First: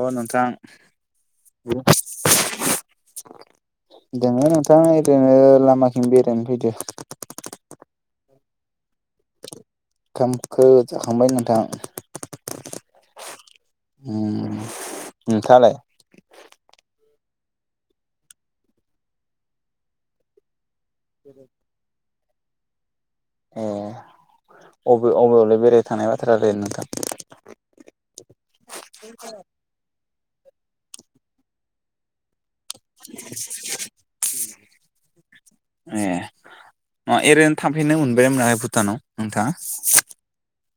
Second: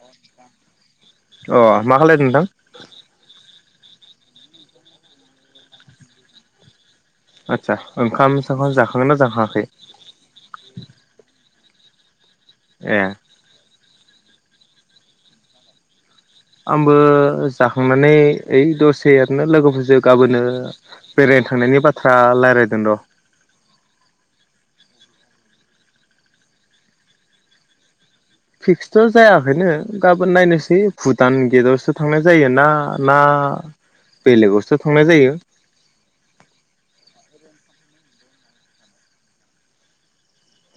अ नोंथां [inaudible] अ मा खालायदों नोंथां? दोङो नोंथां ओरैनो लामाथिं बेरायनो फैदो। आतसा ओखाम सोंखाम जा [inaudible] ओंखामखौ जाखांबाय नोंथां। ए उम, नोंथांयालाय? आंबो जाखांनानै ओइ दसे ओरैनो लोगोफोरजों गाबोनो बेरायनो थांनायनि बाथ थ्रा लायरायदों र'। ए अबे अबेयावलाय बेराय थानाय बाथ्रा नोंथां? फिक्सथ' जायाखैनो। गाबोन नायनोसै भुटान गेटआवसो थांनाय जायो ना-ना बेलेगावसो थांनाय जायो थाबफैनो मोनबाय ना मोनाखै भुटानाव नोंथाङा?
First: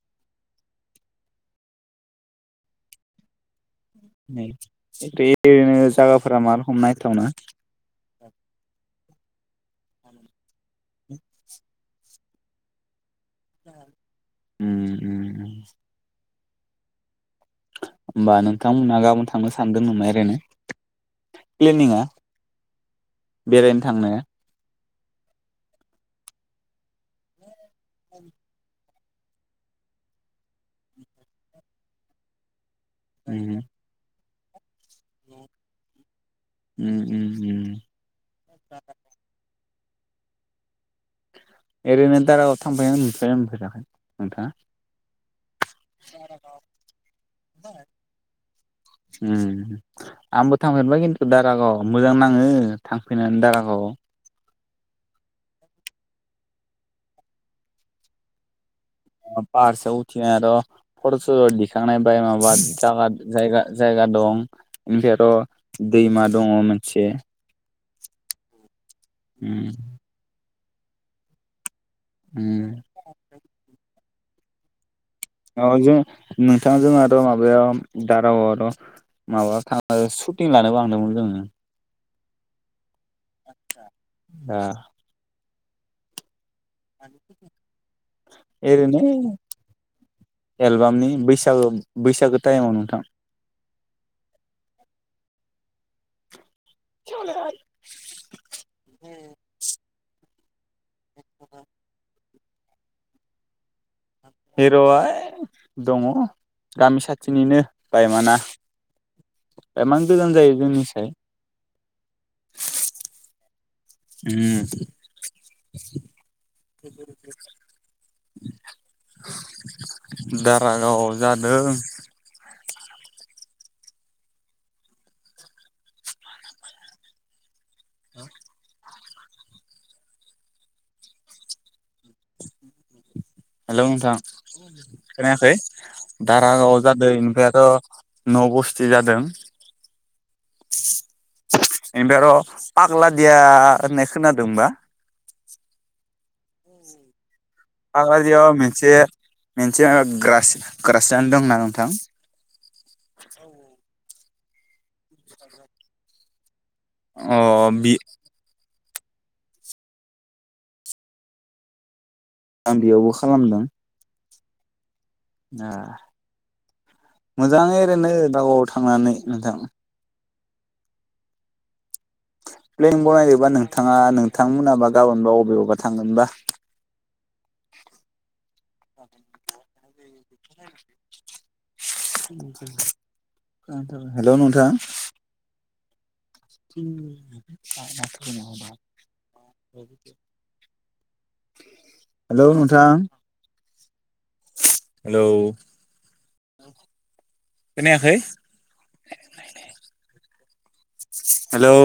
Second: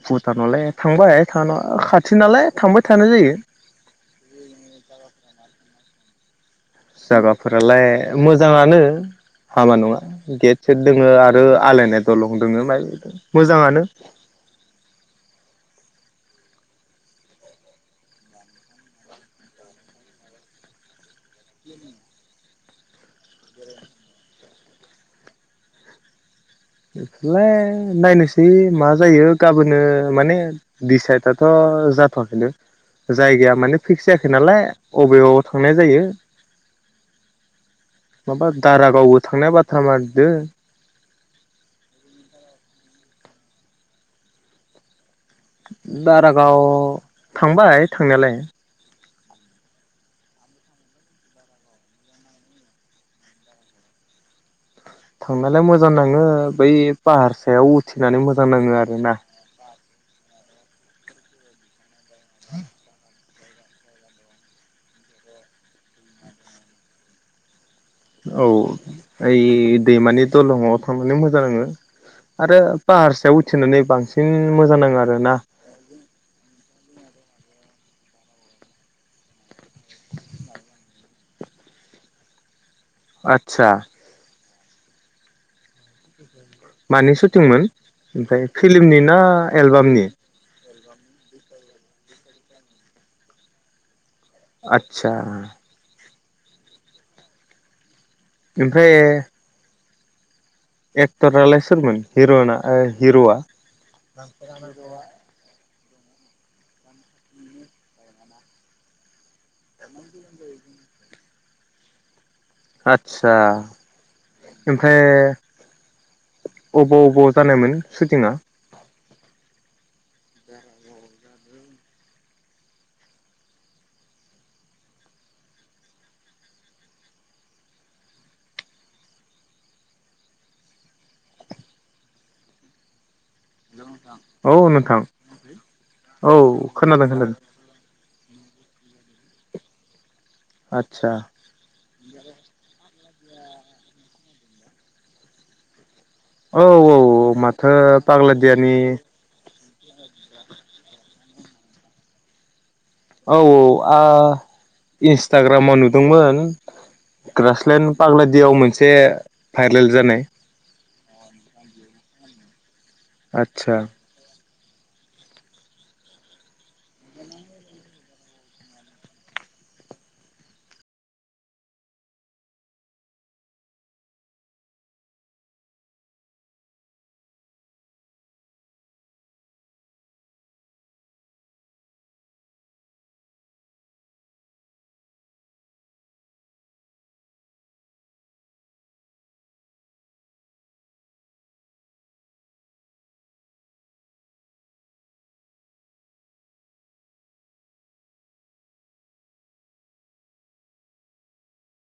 भुटानावलाय थांबायाय थांनाय खाथि नालाय थांबाय थानाय जायो। [unintelligible] बे दा फ्रा मा रखम नायथावना जायागाफोरालाय मोजाङानो हामा नङा गेट सेट दोङो आरो आलायनाय दलं दोङो [unintelligible] मोजाङानो उम उम होमबा नोंथांमोनहा गाबोन थांनो सानदों नामा एरायनो? फ्लेनिंआ, बेरायनो थांनाया। बेलाय नायनोसै मा जायो गाबोनो माने दिसाइदआथ' जाथ'वाखैनो। जायगाया उम माने फिक्स जाया नालाय बबेबाव थांनाय जायो। उम उम उम [inaudible] माबा दारागावबो थांनाय बा थामारदो ओरैनो दारागाव थांबायना मोनफै मोनफैयाखै नोंथाङा। दारागाव थांबाय थांनायालाय। ओम आंबो थांफेरबाय खिन्थु दारागाव मोजां नाङो थांफैनानै दारागाव। थांनायलाय मोजां नाङो बै पाहारसायाव उथिनानै मोजां नाङो आरो। पाहार सायाव उथिनाय आर' [unintelligible] दिखांनाय बाय माबा जागा जायगा जायगा दं [unintelligible] दैमा दङ मोनसे। औ ओइ दैमानि दलङ थांनानै मोजां नाङो। आरो पाहारसायाव उथिनानै बांसिन सिन मोजां नाङो आरो। औ जों नोंथाङा जों आरो माबायाव दारागावावथ' माबा सुटिं लानोबो थांदोंमोन जोङो। आतसा। हा। मानि सुटिंमोन ओमफ्राय फिल्मनि ओरैनो ना एलबामनि एलबामनि बैसागो बैसागो टाइमाव नोंथां। आतसा। [unintelligible] ओमफ्राय एक क्टर रालाय सोरमोन? हिर'यना ओ हिर'आ हिर'आ [unintelligible] दङ गामि सायदथिनिनो बायमाना बायमान गोजान जायो जोंनिसाय। आदसा उम ओमफ्राय अबाव अबाव जानायमोन सुटिंआ? दारागावआव जादों। [inaudible] हेलौ नोंथां औ नोंथां खोनायाखै औ दारागावाव खोनादों जादों खोनादों ओमफ्रायथ' न' बस्थि जादों। आतसा। ओमफाय आर' पाग्लादिया होननाय खोनादोंबा। औ औ मा ओ पाग्ला पाग्लादियाव दियानि मोनसे मोनसे ग्रास ग्रासालेन दोंना नोंथां? औ औ आ इन्स्टाग्रामाव नुदोंमोन अ बि ग्रासलण्ड पाग्ला दियाव मोन एसे भाइरेल जानाय आं बेयावबो खालामदों। आदसा ए मोजाङै ओरैनो दारागाव थांनानै नोंथां। प्लेन बनायनोबा नोंथाङा नोंथां मोनाबा गाबोनबा अबे आवबा थांगोनबा। हेलौ नोंथां हेलौ नोंथां। हेलौ खोनायाखै। हेलौ।